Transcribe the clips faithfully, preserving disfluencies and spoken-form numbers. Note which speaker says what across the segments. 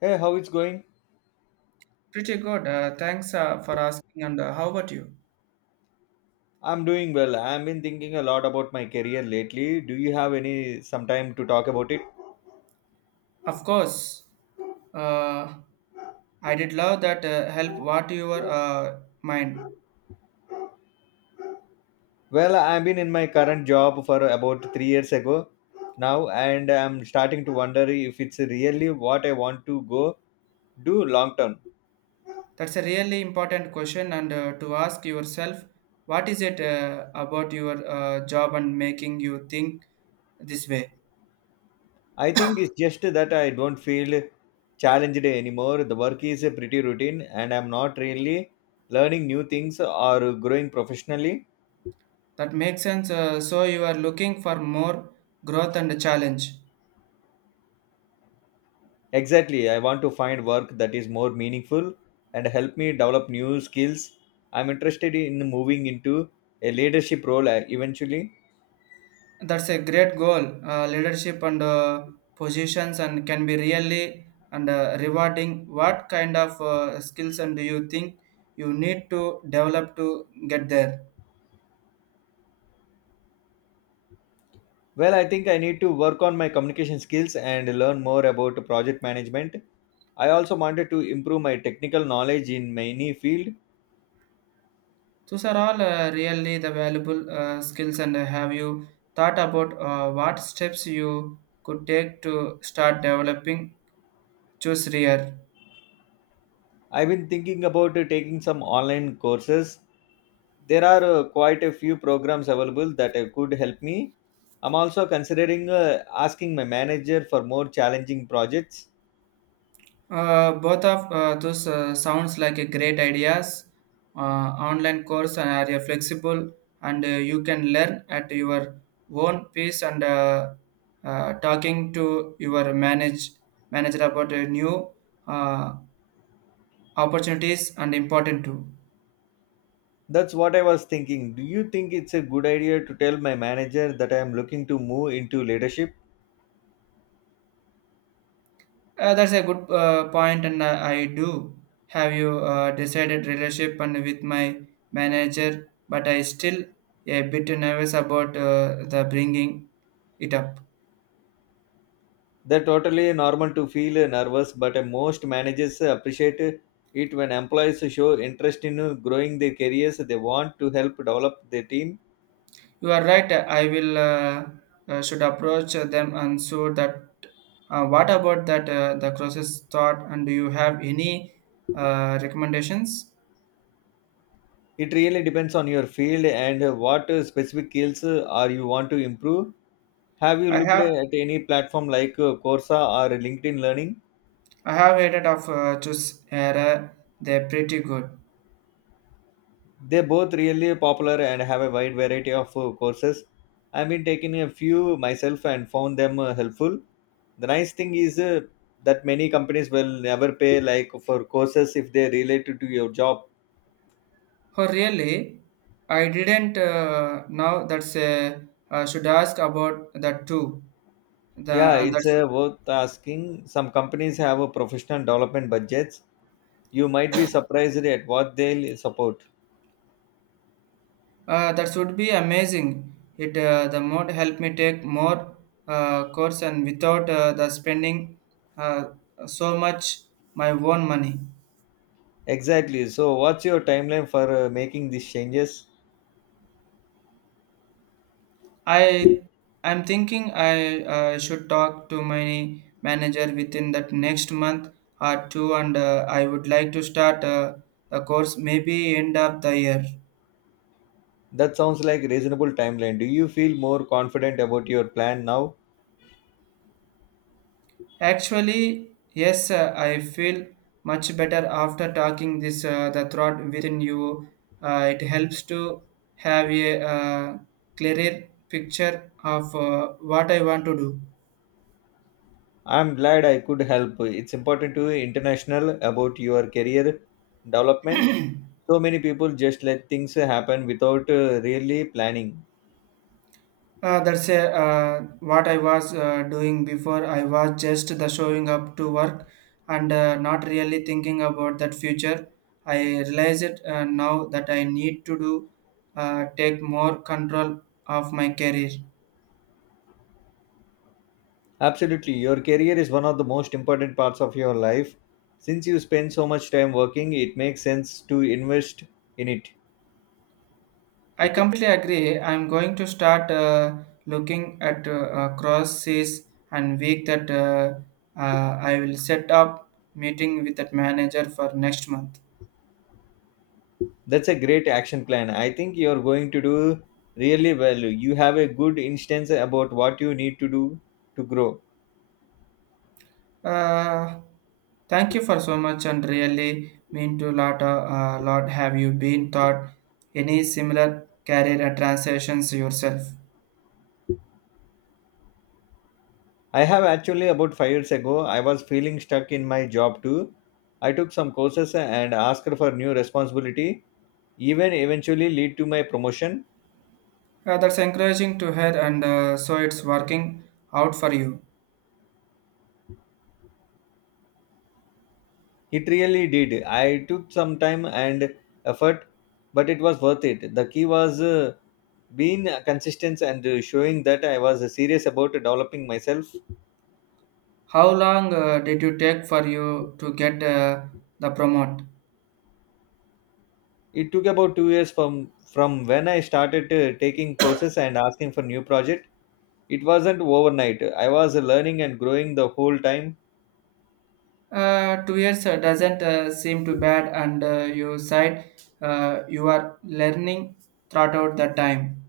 Speaker 1: Hey, how it's going?
Speaker 2: Pretty good. Uh, thanks uh, for asking. And uh, how about you?
Speaker 1: I'm doing well. I've been thinking a lot about my career lately. Do you have any some time to talk about it?
Speaker 2: Of course. Uh, I did love that uh, help. What your uh, mind?
Speaker 1: Well, I've been in my current job for about three years ago now, and I'm starting to wonder if it's really what I want to go do long term.
Speaker 2: That's a really important question, and uh, to ask yourself, what is it uh, about your uh, job and making you think this way?
Speaker 1: I think it's just that I don't feel challenged anymore. The work is pretty routine and I'm not really learning new things or growing professionally.
Speaker 2: That makes sense. Uh, so you are looking for more growth and challenge.
Speaker 1: Exactly. I want to find work that is more meaningful and help me develop new skills. I'm interested in moving into a leadership role uh, eventually.
Speaker 2: That's a great goal. Uh, leadership and uh, positions and can be really and uh, rewarding. What kind of uh, skills and do you think you need to develop to get there?
Speaker 1: Well, I think I need to work on my communication skills and learn more about project management. I also wanted to improve my technical knowledge in many fields.
Speaker 2: Those are all uh, really the valuable uh, skills. And uh, have you thought about uh, what steps you could take to start developing? Choose rear.
Speaker 1: I've been thinking about uh, taking some online courses. There are uh, quite a few programs available that uh, could help me. I'm also considering uh, asking my manager for more challenging projects.
Speaker 2: Uh, both of uh, those uh, sounds like a great ideas. Uh, Online course are uh, flexible and uh, you can learn at your own pace and uh, uh, talking to your manage manager about uh, new uh, opportunities and important too.
Speaker 1: That's what I was thinking. Do you think it's a good idea to tell my manager that I am looking to move into leadership?
Speaker 2: Uh, that's a good uh, point and uh, I do have you uh, decided relationship and with my manager, but I still a bit nervous about uh, the bringing it up.
Speaker 1: They're totally normal to feel uh, nervous, but uh, most managers uh, appreciate uh, it when employees show interest in uh, growing their careers. They want to help develop their team.
Speaker 2: You are right. I will uh, uh, should approach them and so that. Uh, what about that uh, the process thought? And do you have any uh, recommendations?
Speaker 1: It really depends on your field and uh, what uh, specific skills uh, are you want to improve. Have you
Speaker 2: I
Speaker 1: looked
Speaker 2: have
Speaker 1: at any platform like uh, Coursera or LinkedIn Learning?
Speaker 2: I have heard of uh, choose error. They're pretty good.
Speaker 1: They're both really popular and have a wide variety of uh, courses. I've been taking a few myself and found them uh, helpful. The nice thing is uh, that many companies will never pay like for courses if they related to your job.
Speaker 2: Oh really? I didn't uh, know that's uh, uh, should ask about that too. The
Speaker 1: Yeah,
Speaker 2: and
Speaker 1: it's
Speaker 2: that's.
Speaker 1: uh, worth asking. Some companies have a professional development budgets, you might be surprised at what they'll support.
Speaker 2: Uh, that would be amazing. It uh, the mode help me take more uh, course and without uh, the spending uh, so much my own money.
Speaker 1: Exactly. So, what's your timeline for uh, making these changes?
Speaker 2: I I'm thinking I uh, should talk to my manager within that next month or two, and uh, I would like to start uh, the course maybe end of the year.
Speaker 1: That sounds like a reasonable timeline. Do you feel more confident about your plan now?
Speaker 2: Actually, yes, uh, I feel much better after talking this uh, the thought within you. Uh, it helps to have a uh, clearer picture of uh, what I want to do.
Speaker 1: I'm glad I could help. It's important to be international about your career development. So many people just let things happen without uh, really planning.
Speaker 2: Uh, that's a, uh, what I was uh, doing before. I was just the showing up to work and uh, not really thinking about that future. I realize it uh, now that I need to do uh, take more control of my career.
Speaker 1: Absolutely. Your career is one of the most important parts of your life. Since you spend so much time working, it makes sense to invest in it.
Speaker 2: I completely agree. I'm going to start uh, looking at uh, uh, crosses and week that uh, uh, I will set up meeting with that manager for next month.
Speaker 1: That's a great action plan. I think you're going to do really well. You have a good instance about what you need to do to grow.
Speaker 2: Uh, Thank you for so much and really mean to lot uh, uh, lot. Have you been taught any similar career and transitions yourself?
Speaker 1: I have actually about five years ago, I was feeling stuck in my job too. I took some courses and asked for new responsibility, even eventually lead to my promotion.
Speaker 2: Uh, that's encouraging to hear, and uh, so it's working out for you.
Speaker 1: It really did. I took some time and effort, but it was worth it. The key was uh, being consistent and uh, showing that I was serious about developing myself.
Speaker 2: How long uh, did you take for you to get uh, the promote?
Speaker 1: It took about two years from from when I started uh, taking courses and asking for new project. It wasn't overnight. I was learning and growing the whole time.
Speaker 2: Uh, two years uh, doesn't uh, seem too bad, and uh, you said uh, you are learning throughout the time.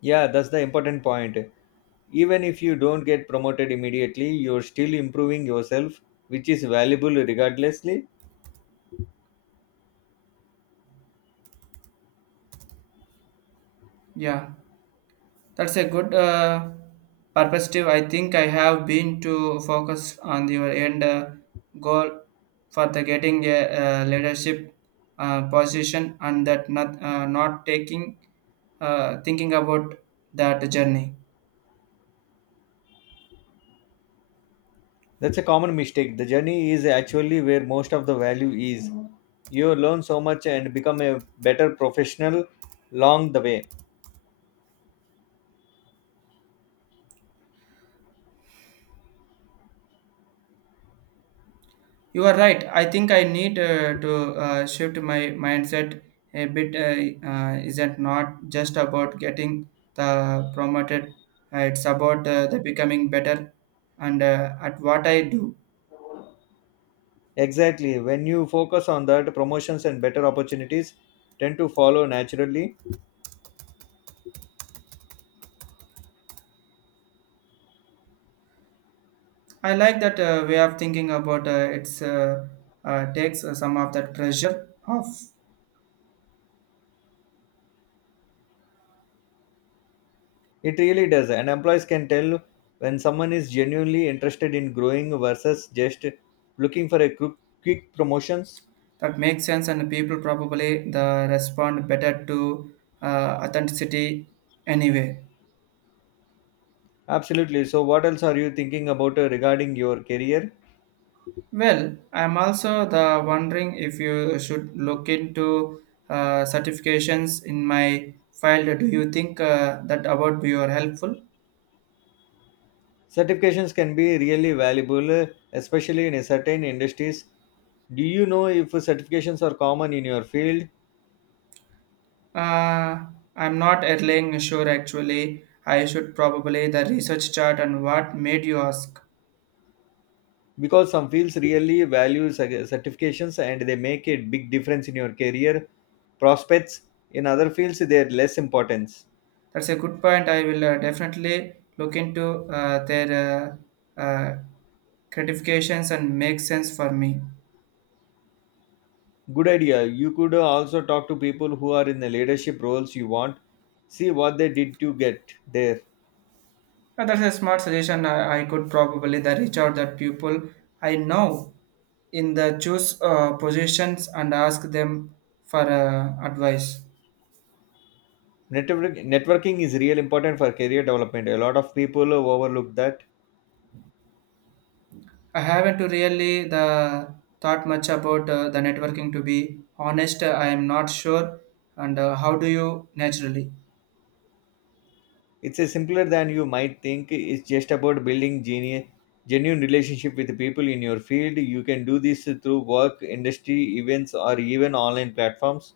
Speaker 1: Yeah, that's the important point. Even if you don't get promoted immediately, you're still improving yourself, which is valuable regardlessly.
Speaker 2: Yeah, that's a good uh, perspective. I think I have been to focus on your end uh, goal for the getting a uh, leadership uh, position, and that not uh, not taking uh, thinking about that journey.
Speaker 1: That's a common mistake. The journey is actually where most of the value is. You learn so much and become a better professional along the way.
Speaker 2: You are right. I think I need uh, to uh, shift my mindset a bit. Uh, uh, isn't not just about getting the promoted. Uh, it's about uh, the becoming better and uh, at what I do.
Speaker 1: Exactly. When you focus on that, promotions and better opportunities tend to follow naturally.
Speaker 2: I like that uh, way of thinking about uh, it's uh, uh, takes uh, some of that pressure off.
Speaker 1: It really does. And employees can tell when someone is genuinely interested in growing versus just looking for a quick, quick promotions.
Speaker 2: That makes sense, and people probably the respond better to uh, authenticity anyway.
Speaker 1: Absolutely. So, what else are you thinking about uh, regarding your career?
Speaker 2: Well, I'm also the wondering if you should look into uh, certifications in my file. Do you think uh, that about your helpful?
Speaker 1: Certifications can be really valuable, uh, especially in a certain industries. Do you know if certifications are common in your field?
Speaker 2: Uh, I'm not entirely sure actually. I should probably the research chart and what made you ask.
Speaker 1: Because some fields really value cer- certifications and they make a big difference in your career prospects. In other fields they're less importance.
Speaker 2: That's a good point. I will uh, definitely look into uh, their uh, uh, gratifications and make sense for me.
Speaker 1: Good idea. You could also talk to people who are in the leadership roles you want, see what they did to get there.
Speaker 2: Uh, that's a smart suggestion. I, I could probably the reach out that people I know in the choose uh, positions and ask them for uh, advice.
Speaker 1: Network, networking is real important for career development, a lot of people overlook that.
Speaker 2: I haven't to really the thought much about uh, the networking. To be honest, I am not sure. And uh, how do you naturally?
Speaker 1: It's a simpler than you might think. It's just about building genu- genuine relationship with the people in your field. You can do this through work, industry, events, or even online platforms.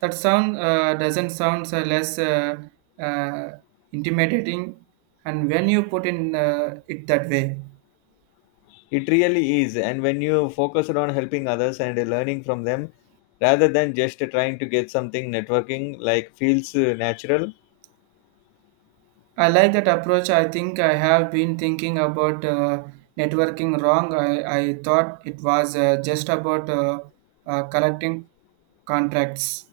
Speaker 2: That sound uh, doesn't sound uh, less uh, uh, intimidating. And when you put in uh, it that way.
Speaker 1: It really is. And when you focus on helping others and learning from them, rather than just trying to get something, networking like feels uh, natural.
Speaker 2: I like that approach. I think I have been thinking about uh, networking wrong. I, I thought it was uh, just about uh, uh, collecting contracts.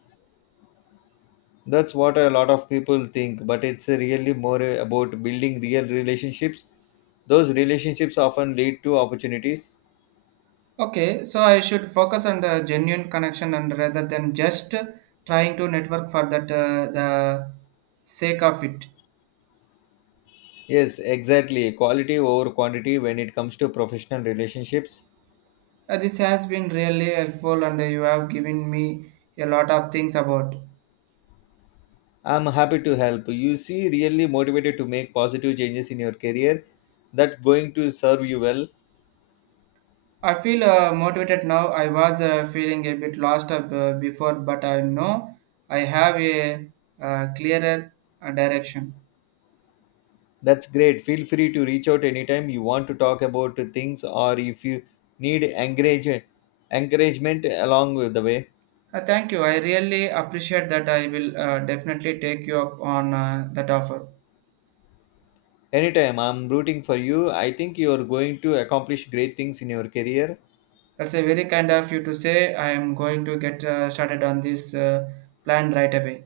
Speaker 1: That's what a lot of people think, but it's really more about building real relationships. Those relationships often lead to opportunities.
Speaker 2: Okay, so I should focus on the genuine connection and rather than just trying to network for that uh, the sake of it.
Speaker 1: Yes, exactly. Quality over quantity when it comes to professional relationships.
Speaker 2: Uh, this has been really helpful, and you have given me a lot of things about.
Speaker 1: I'm happy to help. You see, really motivated to make positive changes in your career, that's going to serve you well.
Speaker 2: I feel uh, motivated now. I was uh, feeling a bit lost uh, b- before, but I know I have a uh, clearer uh, direction.
Speaker 1: That's great. Feel free to reach out anytime you want to talk about things, or if you need encourage, encouragement along with the way.
Speaker 2: Uh, thank you. I really appreciate that. I will uh, definitely take you up on uh, that offer.
Speaker 1: Anytime, I'm rooting for you. I think you are going to accomplish great things in your career.
Speaker 2: That's a very kind of you to say. I am going to get uh, started on this uh, plan right away.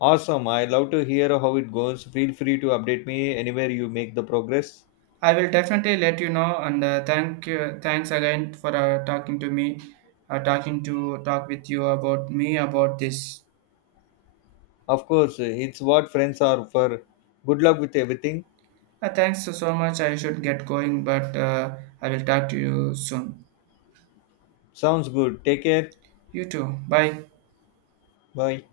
Speaker 1: Awesome. I love to hear how it goes. Feel free to update me anywhere you make the progress.
Speaker 2: I will definitely let you know. And uh, thank you. Thanks again for uh, talking to me, uh, talking to talk with you about me about this.
Speaker 1: Of course, it's what friends are for. Good luck with everything.
Speaker 2: Uh, thanks so so much. I should get going, but uh, I will talk to you soon.
Speaker 1: Sounds good. Take care.
Speaker 2: You too. Bye.
Speaker 1: Bye.